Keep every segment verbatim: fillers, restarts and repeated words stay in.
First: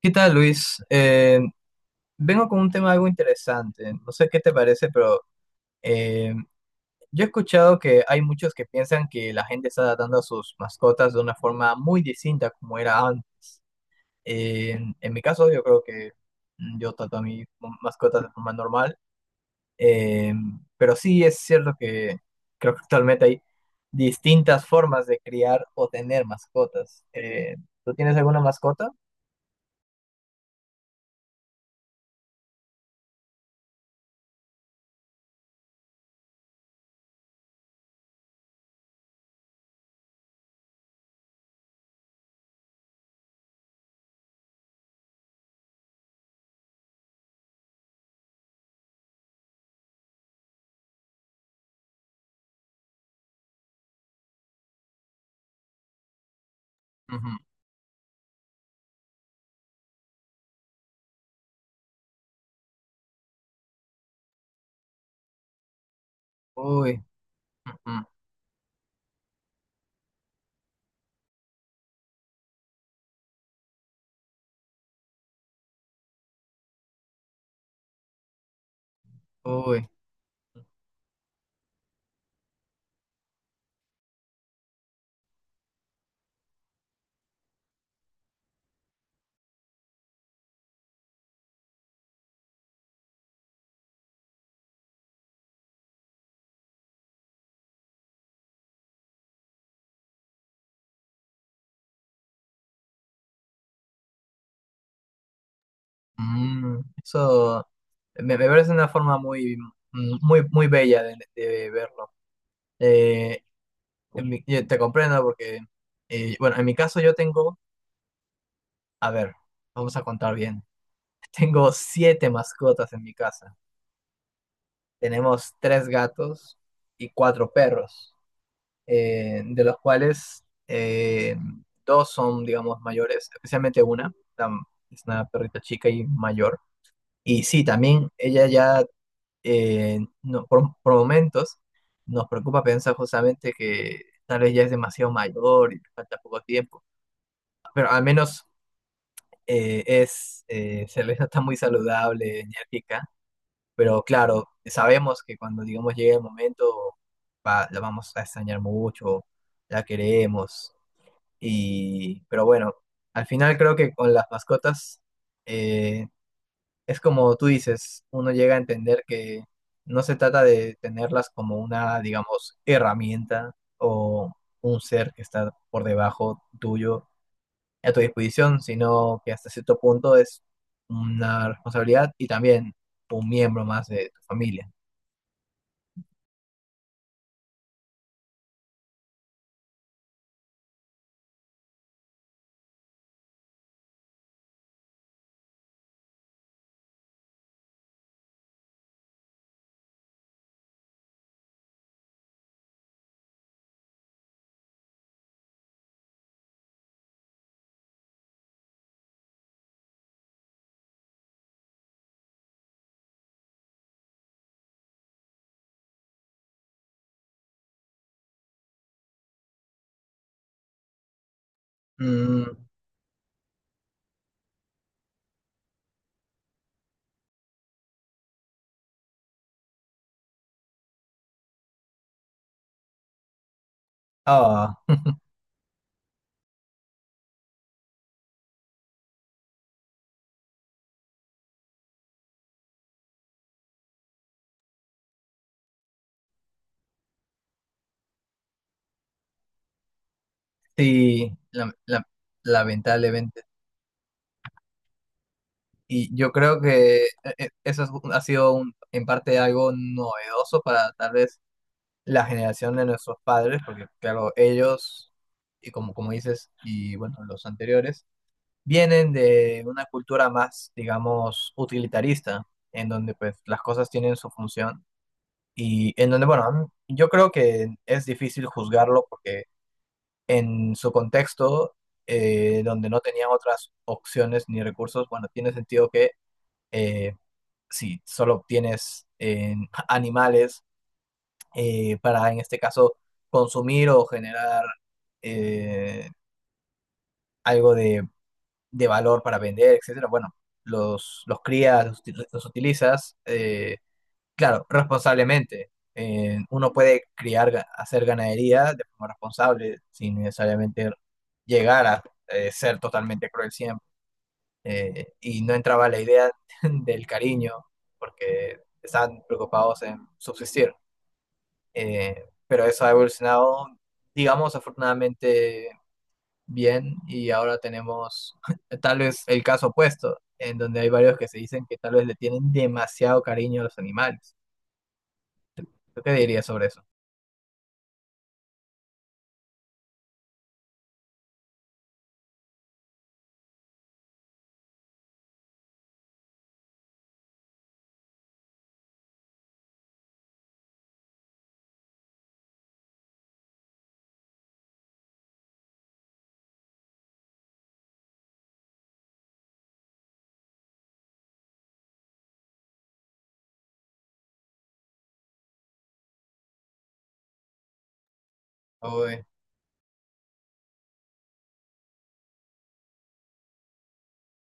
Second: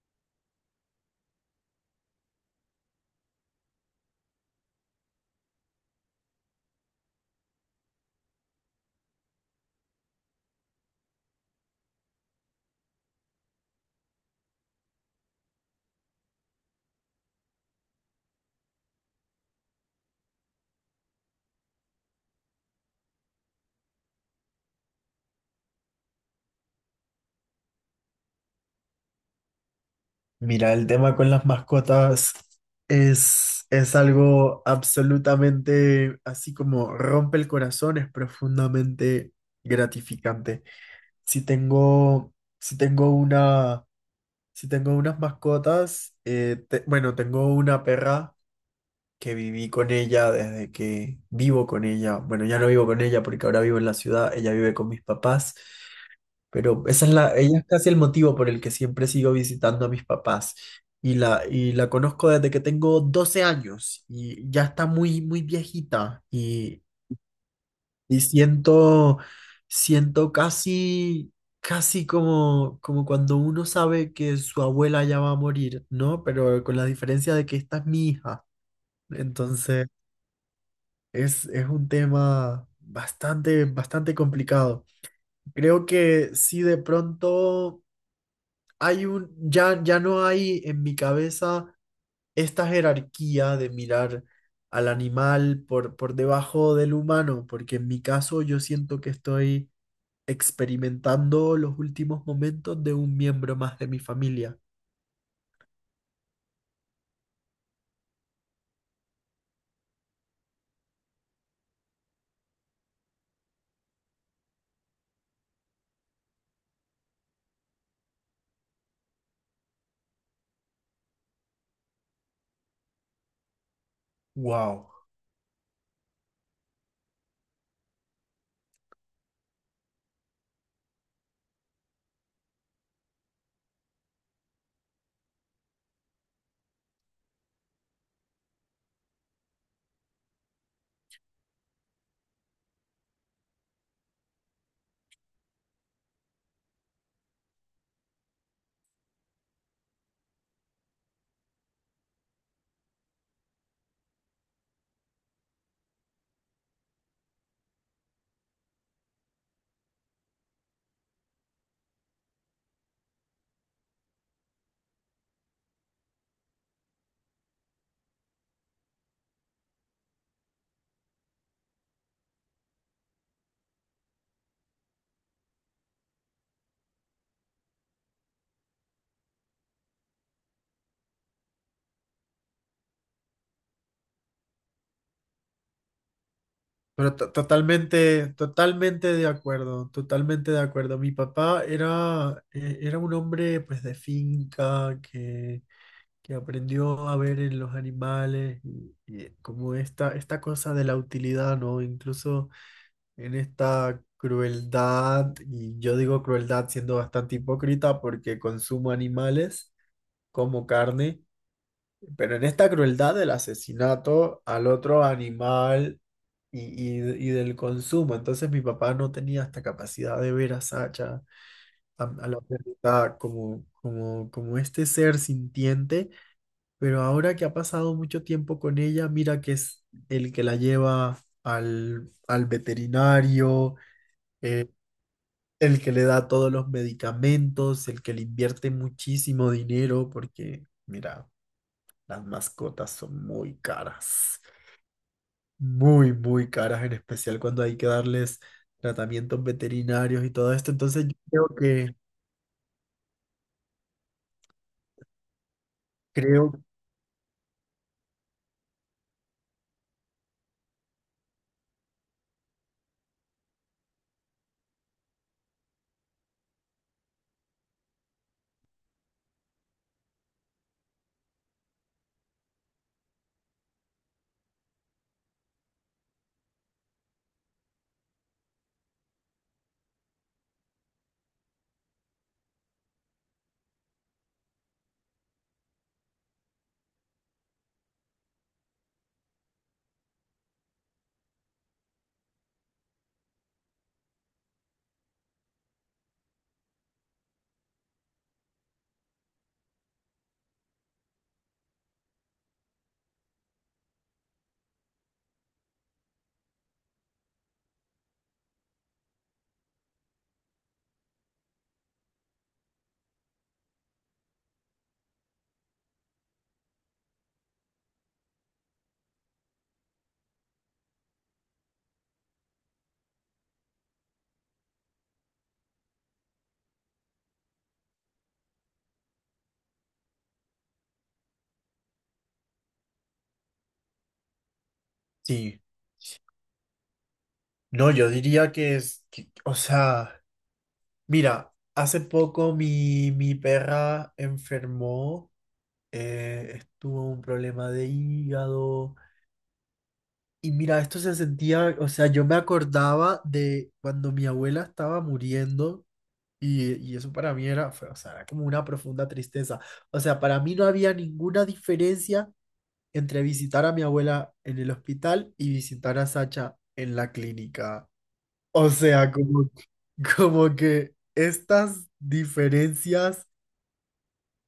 ¿Qué tal, Luis? Eh, vengo con un tema algo interesante. No sé qué te parece, pero eh, yo he escuchado que hay muchos que piensan que la gente está tratando a sus mascotas de una forma muy distinta como era antes. Eh, en, en mi caso, yo creo que mm, yo trato a mis mascotas de forma normal, eh, pero sí es cierto que creo que actualmente hay distintas formas de criar o tener mascotas. Eh, ¿tú tienes alguna mascota? Mira, el tema con las mascotas es, es algo absolutamente así como rompe el corazón, es profundamente gratificante. Si tengo, si tengo una, si tengo unas mascotas, eh, te- bueno, tengo una perra que viví con ella desde que vivo con ella. Bueno, ya no vivo con ella porque ahora vivo en la ciudad, ella vive con mis papás. Pero esa es Ujú. la, ella es casi el motivo por el que siempre sigo visitando a mis papás. Y la, y la conozco desde que tengo doce años y ya está muy, muy viejita. Y, Uy, ujú, y siento, siento casi, casi como, como cuando uno sabe que su abuela ya va a morir, ¿no? Pero con la diferencia de que esta es mi hija. uy. Entonces, es, es un tema bastante, bastante complicado. Creo que si de pronto hay un, ya, ya no hay en mi cabeza esta jerarquía de mirar al animal por, por debajo del humano, porque en mi caso yo siento que estoy experimentando los últimos momentos de un miembro más de mi familia. Mm, eso me, me parece una forma muy, mm, muy, muy bella de, de verlo. Eh, en mi- yo te comprendo porque, eh, bueno, en mi caso yo tengo, a ver, vamos a contar bien. Tengo siete mascotas en mi casa. Wow. Tenemos tres gatos y cuatro perros, eh, de los cuales eh, dos son, digamos, mayores, especialmente una, la- es una perrita chica y mayor. Y sí, también ella ya eh, no- por, por momentos nos preocupa pensar justamente que tal vez ya es demasiado mayor y le falta poco tiempo, pero al menos eh, es, eh, se le está muy saludable, enérgica, pero claro, sabemos que cuando digamos llegue el momento va- la vamos a extrañar mucho, la queremos, y, pero bueno, al final creo que con las mascotas... eh, es como tú dices, uno llega a entender que no se trata de tenerlas como una, digamos, herramienta o un ser que está por debajo tuyo a tu disposición, sino que hasta cierto punto es una responsabilidad y también un miembro más de tu familia. Pero to- totalmente, totalmente de acuerdo, totalmente de acuerdo. Mi papá era, eh, era un hombre pues de finca que que aprendió a ver en los animales y, y como esta, esta cosa de la utilidad, ¿no? Incluso en esta crueldad, y yo digo crueldad siendo bastante hipócrita porque consumo animales como carne, pero en esta crueldad del asesinato al otro animal y, y- y del consumo. Entonces mi papá no tenía esta capacidad de ver a Sacha, a, a la Mm, perrita, como, como, como este ser sintiente pero ahora que ha pasado mucho tiempo con ella, mira que es el que la lleva al, al veterinario, ah, el que le da todos los medicamentos, el que le invierte muchísimo dinero, porque mira, las mascotas son muy caras, muy, muy caras, en especial cuando hay que darles tratamientos veterinarios y todo esto. Entonces sí, yo creo la- que, la- lamentablemente. Y yo creo, creo que eh, eh, eso es un- ha sido un- en parte algo novedoso para tal vez la generación de nuestros padres, porque claro, ellos, y como, como dices, y bueno, los anteriores, vienen de una cultura más, digamos, utilitarista, en donde pues las cosas tienen su función y en donde, bueno, a mí- yo creo que es difícil juzgarlo porque en su contexto, eh, donde no tenían otras opciones ni recursos, bueno, tiene sentido que eh, si solo obtienes eh, animales, eh, para, en este caso, consumir o generar eh, algo de, de valor para vender, etcétera. Bueno, los, los crías, los, util- los utilizas, eh, claro, responsablemente. Eh, uno puede criar, ga- hacer ganadería de forma responsable, sin necesariamente llegar a eh, ser totalmente cruel siempre. Eh, y no entraba la idea del cariño, porque estaban preocupados en subsistir. Eh, pero eso ha evolucionado, digamos, afortunadamente bien y ahora tenemos tal vez el caso opuesto, en donde hay varios que se dicen que tal vez le tienen demasiado cariño a los animales. sí, ¿Tú qué dirías sobre eso? no, yo diría que es, que- o sea... Mira, hace poco mi, mi perra enfermó, eh, estuvo un problema de hígado. Y mira, esto se sentía, o sea, yo me acordaba de cuando mi abuela estaba muriendo y, y eso para mí era, fue- o sea, era como una profunda tristeza. O sea, para mí no había ninguna diferencia entre visitar a mi abuela en el hospital y visitar a Sacha en la clínica. O sea, Uy, como, como que estas diferencias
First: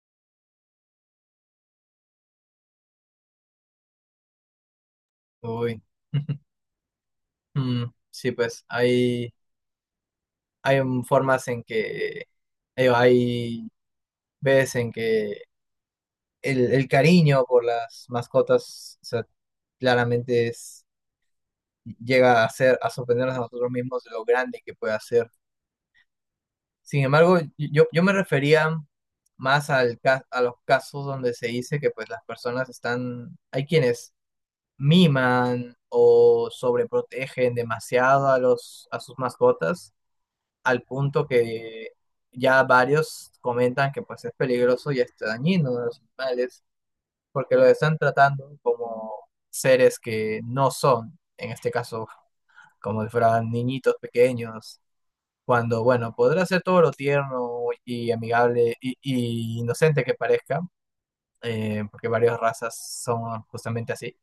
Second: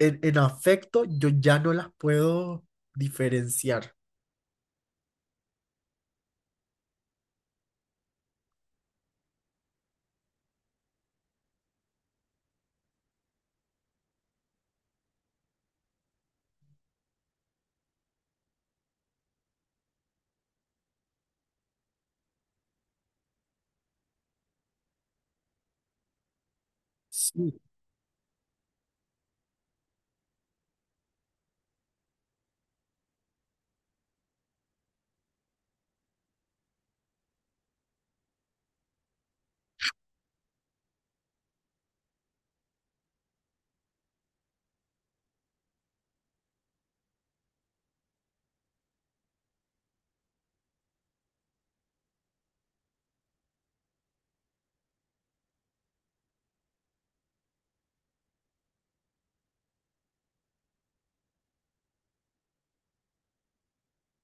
en, en afecto yo ya no las puedo diferenciar. uy. Mm, sí, pues hay, hay un- formas en que, digo, hay veces en que el, el cariño por las mascotas, o sea, claramente es... llega a ser, a sorprendernos a nosotros mismos de lo grande que puede hacer. Sin embargo, Sí, yo, yo me refería más al, ca- a los casos donde se dice que pues las personas están, hay quienes miman o sobreprotegen demasiado a los, a sus mascotas, al punto que ya varios comentan que pues es peligroso y es dañino a los animales, porque lo están tratando como seres que no son, en este caso como si fueran niñitos pequeños, cuando, bueno, podrá ser todo lo tierno y amigable y, y inocente que parezca, eh, porque varias razas son justamente así,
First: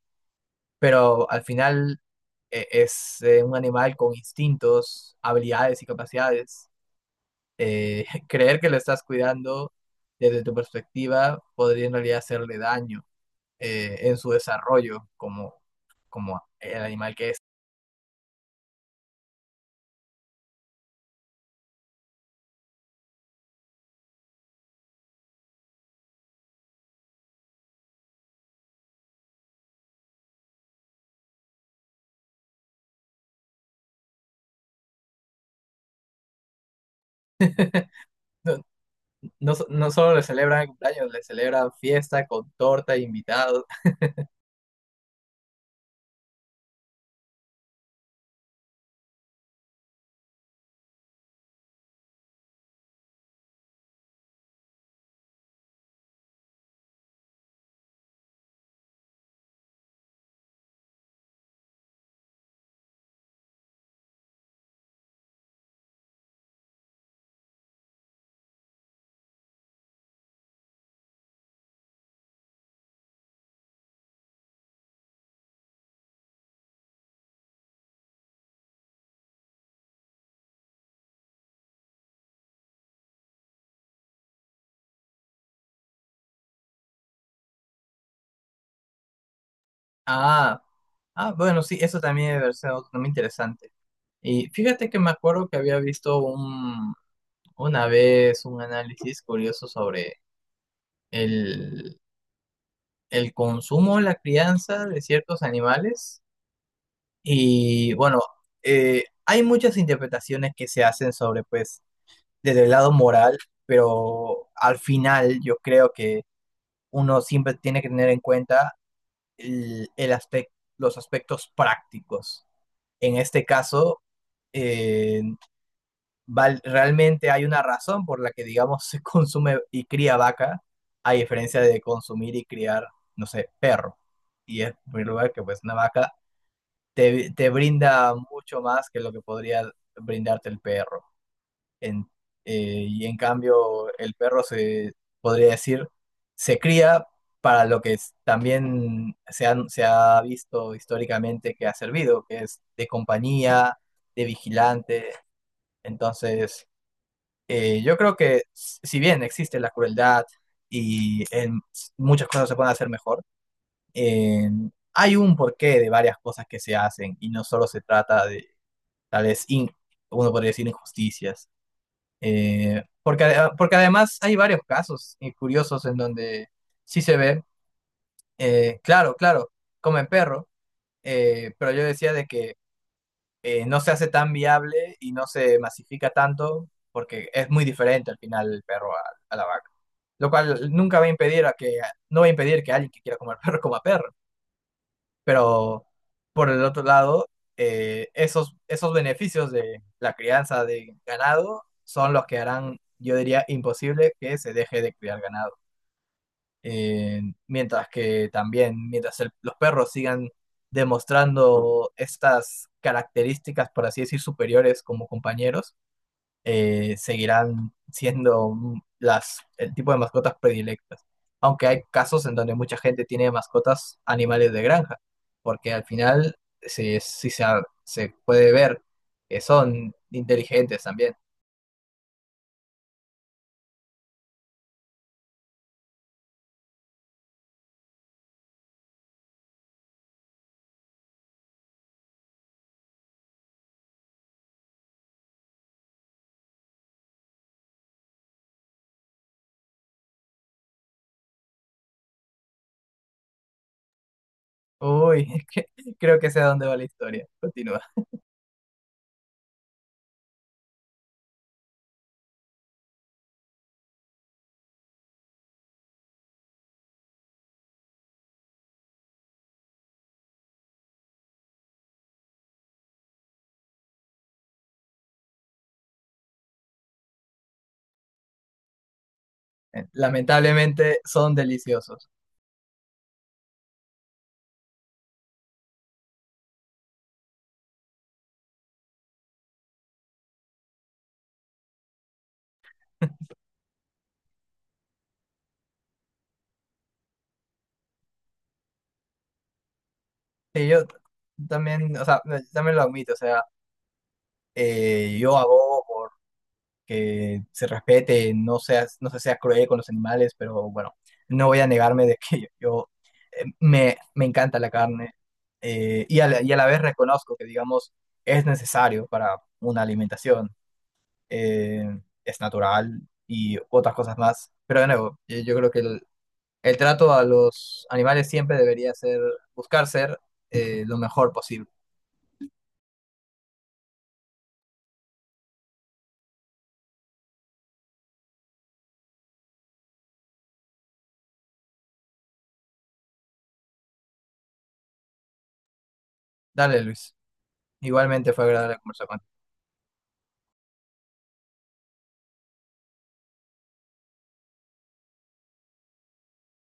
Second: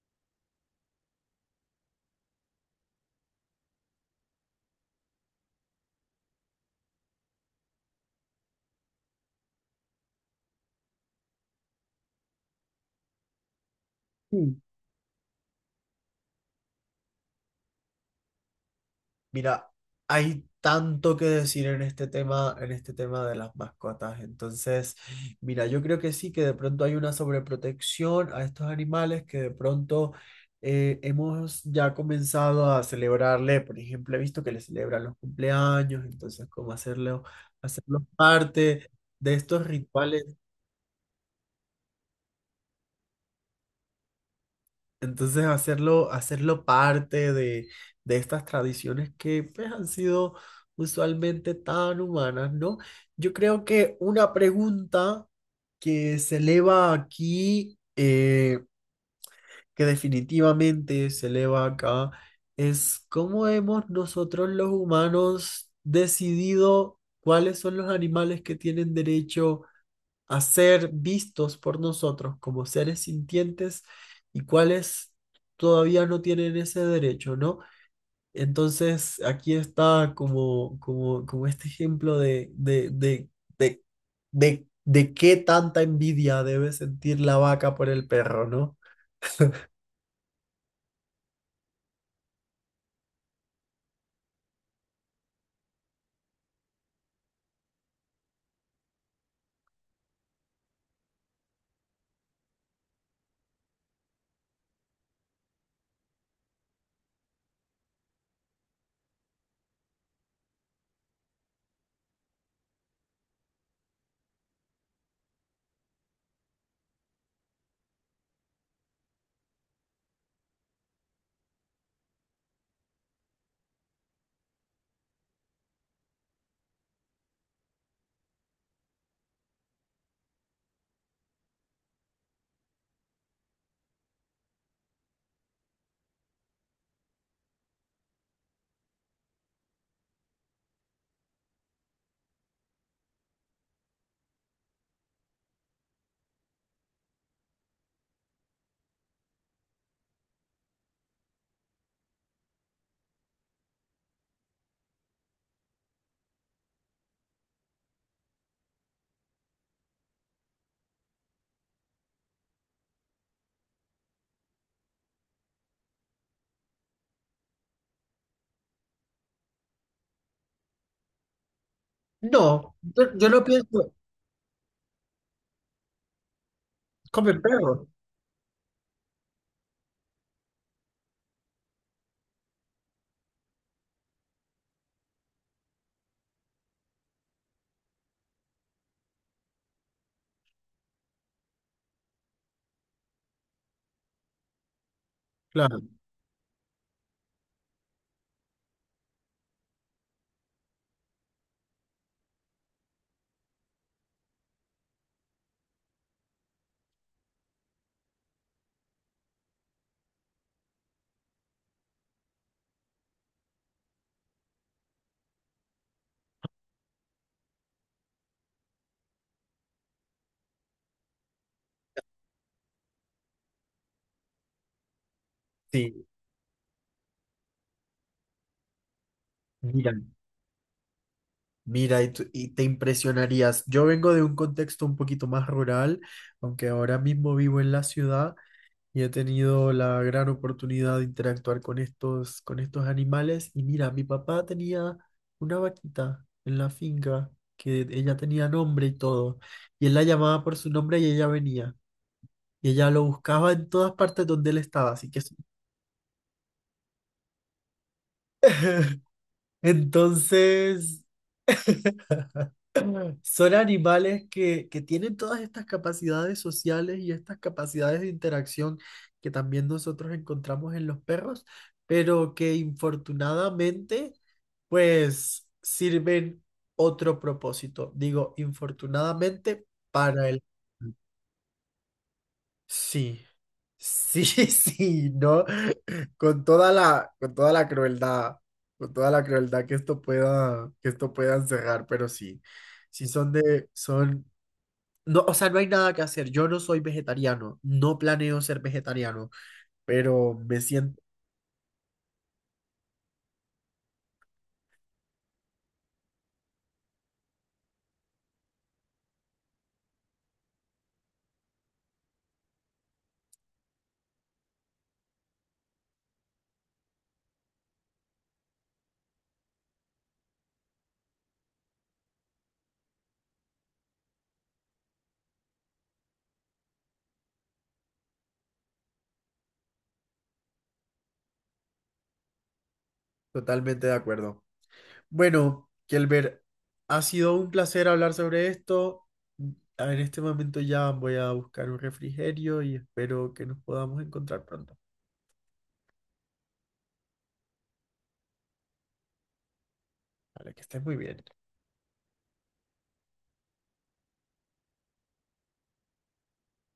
pero al final eh, es eh, un animal con instintos, habilidades y capacidades. Eh, creer que lo estás cuidando desde tu perspectiva podría en realidad hacerle daño eh, en su sí. desarrollo como, como el animal que es. Mira, hay tanto que decir en este tema, en este tema de las mascotas. Entonces, mira, yo creo que sí, que de pronto hay una sobreprotección a estos animales que de pronto eh, hemos ya comenzado a celebrarle. Por ejemplo, he visto que le celebran los cumpleaños, entonces, cómo hacerlo, hacerlo parte de No, estos so- no solo le rituales. celebran cumpleaños, le celebran fiesta con torta e invitados. Entonces hacerlo, hacerlo parte de, de estas tradiciones que pues, han sido usualmente tan humanas, ¿no? Yo creo que una pregunta que se eleva aquí, eh, que definitivamente se eleva acá, es cómo hemos nosotros los humanos decidido cuáles son los animales que tienen derecho a ser vistos por nosotros como seres sintientes y cuáles todavía no tienen ese derecho, ¿no? Entonces, aquí está como, como, como este ejemplo de, de, de, de, de, de qué tanta envidia debe sentir la vaca por el perro, ¿no? Ah, ah, bueno, sí, eso también debe ser otro tema interesante. Y fíjate que me acuerdo que había visto un, una vez un análisis curioso sobre el, el consumo, la crianza de ciertos animales. Y bueno, eh, hay muchas interpretaciones que se hacen sobre, pues, desde el lado moral, pero al final yo creo que uno siempre tiene que tener en cuenta el, el aspec- los aspectos prácticos. En este caso, eh, val- realmente hay una razón por la que, digamos, se consume y cría vaca, a diferencia de consumir y criar, no sé, perro. Y es, en primer lugar, que pues una vaca te, te brinda mucho más que lo que podría brindarte el perro. En- eh, y en cambio, el perro se podría decir, se cría para lo que es- también se, han- se ha visto históricamente que ha servido, que es de compañía, de vigilante. Entonces, eh, yo creo que s- si bien existe la crueldad y en s- muchas cosas se pueden hacer mejor, en- hay un porqué de varias cosas que se hacen y no solo se trata de tal vez, in- uno podría decir, injusticias. No, Eh, yo, porque, yo no ade- porque pienso, además hay varios casos eh, curiosos en donde sí se come el ve, perro, eh, claro, claro, comen perro, eh, pero yo decía de que eh, no se hace tan viable y no se masifica tanto porque es muy diferente al final el perro a, a la vaca, lo cual nunca va a impedir a que, no va a impedir que alguien que quiera comer perro coma perro, claro, pero por el otro lado, eh, esos, esos beneficios de la crianza de ganado son los que harán, yo diría, imposible que se deje de criar ganado. Eh, Mientras que también, mientras el- los perros sigan demostrando estas características, por así decir, superiores como compañeros, eh, seguirán siendo las, el tipo de mascotas predilectas. Aunque hay casos en donde mucha gente tiene mascotas animales de granja, porque al sí, final sí, sí se, ha- se puede ver que mira. son inteligentes también. Mira, y, tú- y te impresionarías. Yo vengo de un contexto un poquito más rural, aunque ahora mismo vivo en la ciudad, y he tenido la gran oportunidad de interactuar con estos, con estos animales. Y mira, mi papá tenía una vaquita en la finca que ella tenía nombre y todo. Y él la llamaba por su nombre y ella venía. Y ella lo buscaba en todas partes donde él estaba. Así que Uy, que creo que sé a dónde va la historia. Continúa. entonces... Son animales que, que tienen todas estas capacidades sociales y estas capacidades de interacción que también nosotros encontramos en los perros, pero que infortunadamente pues sirven otro propósito. Digo, infortunadamente Eh, para el... Lamentablemente son deliciosos. Sí, sí, sí, ¿no? Con toda la, con toda la crueldad, con toda la crueldad que esto pueda, que esto pueda encerrar, pero sí, sí son de, son no, o sea, no hay nada que hacer. Yo no soy vegetariano, no planeo ser vegetariano, pero me Sí, yo siento también, o sea, también lo admito, o sea, eh, yo abogo por que se respete, no seas, no se sea cruel con los animales, pero bueno, no voy a negarme de que yo, yo, eh, me, me encanta la carne eh, y, a la, y a la vez reconozco que, digamos, es necesario para una alimentación, eh, es natural y otras cosas más, pero de nuevo, yo, yo creo que el, el trato a los animales siempre debería ser buscar ser eh, lo mejor posible. totalmente de acuerdo. Bueno, Kelber, ha sido un placer hablar sobre esto. En este momento ya voy a buscar un refrigerio y espero que nos podamos encontrar pronto. Dale, Luis. Igualmente fue agradable conversar contigo. Vale, que estés muy bien.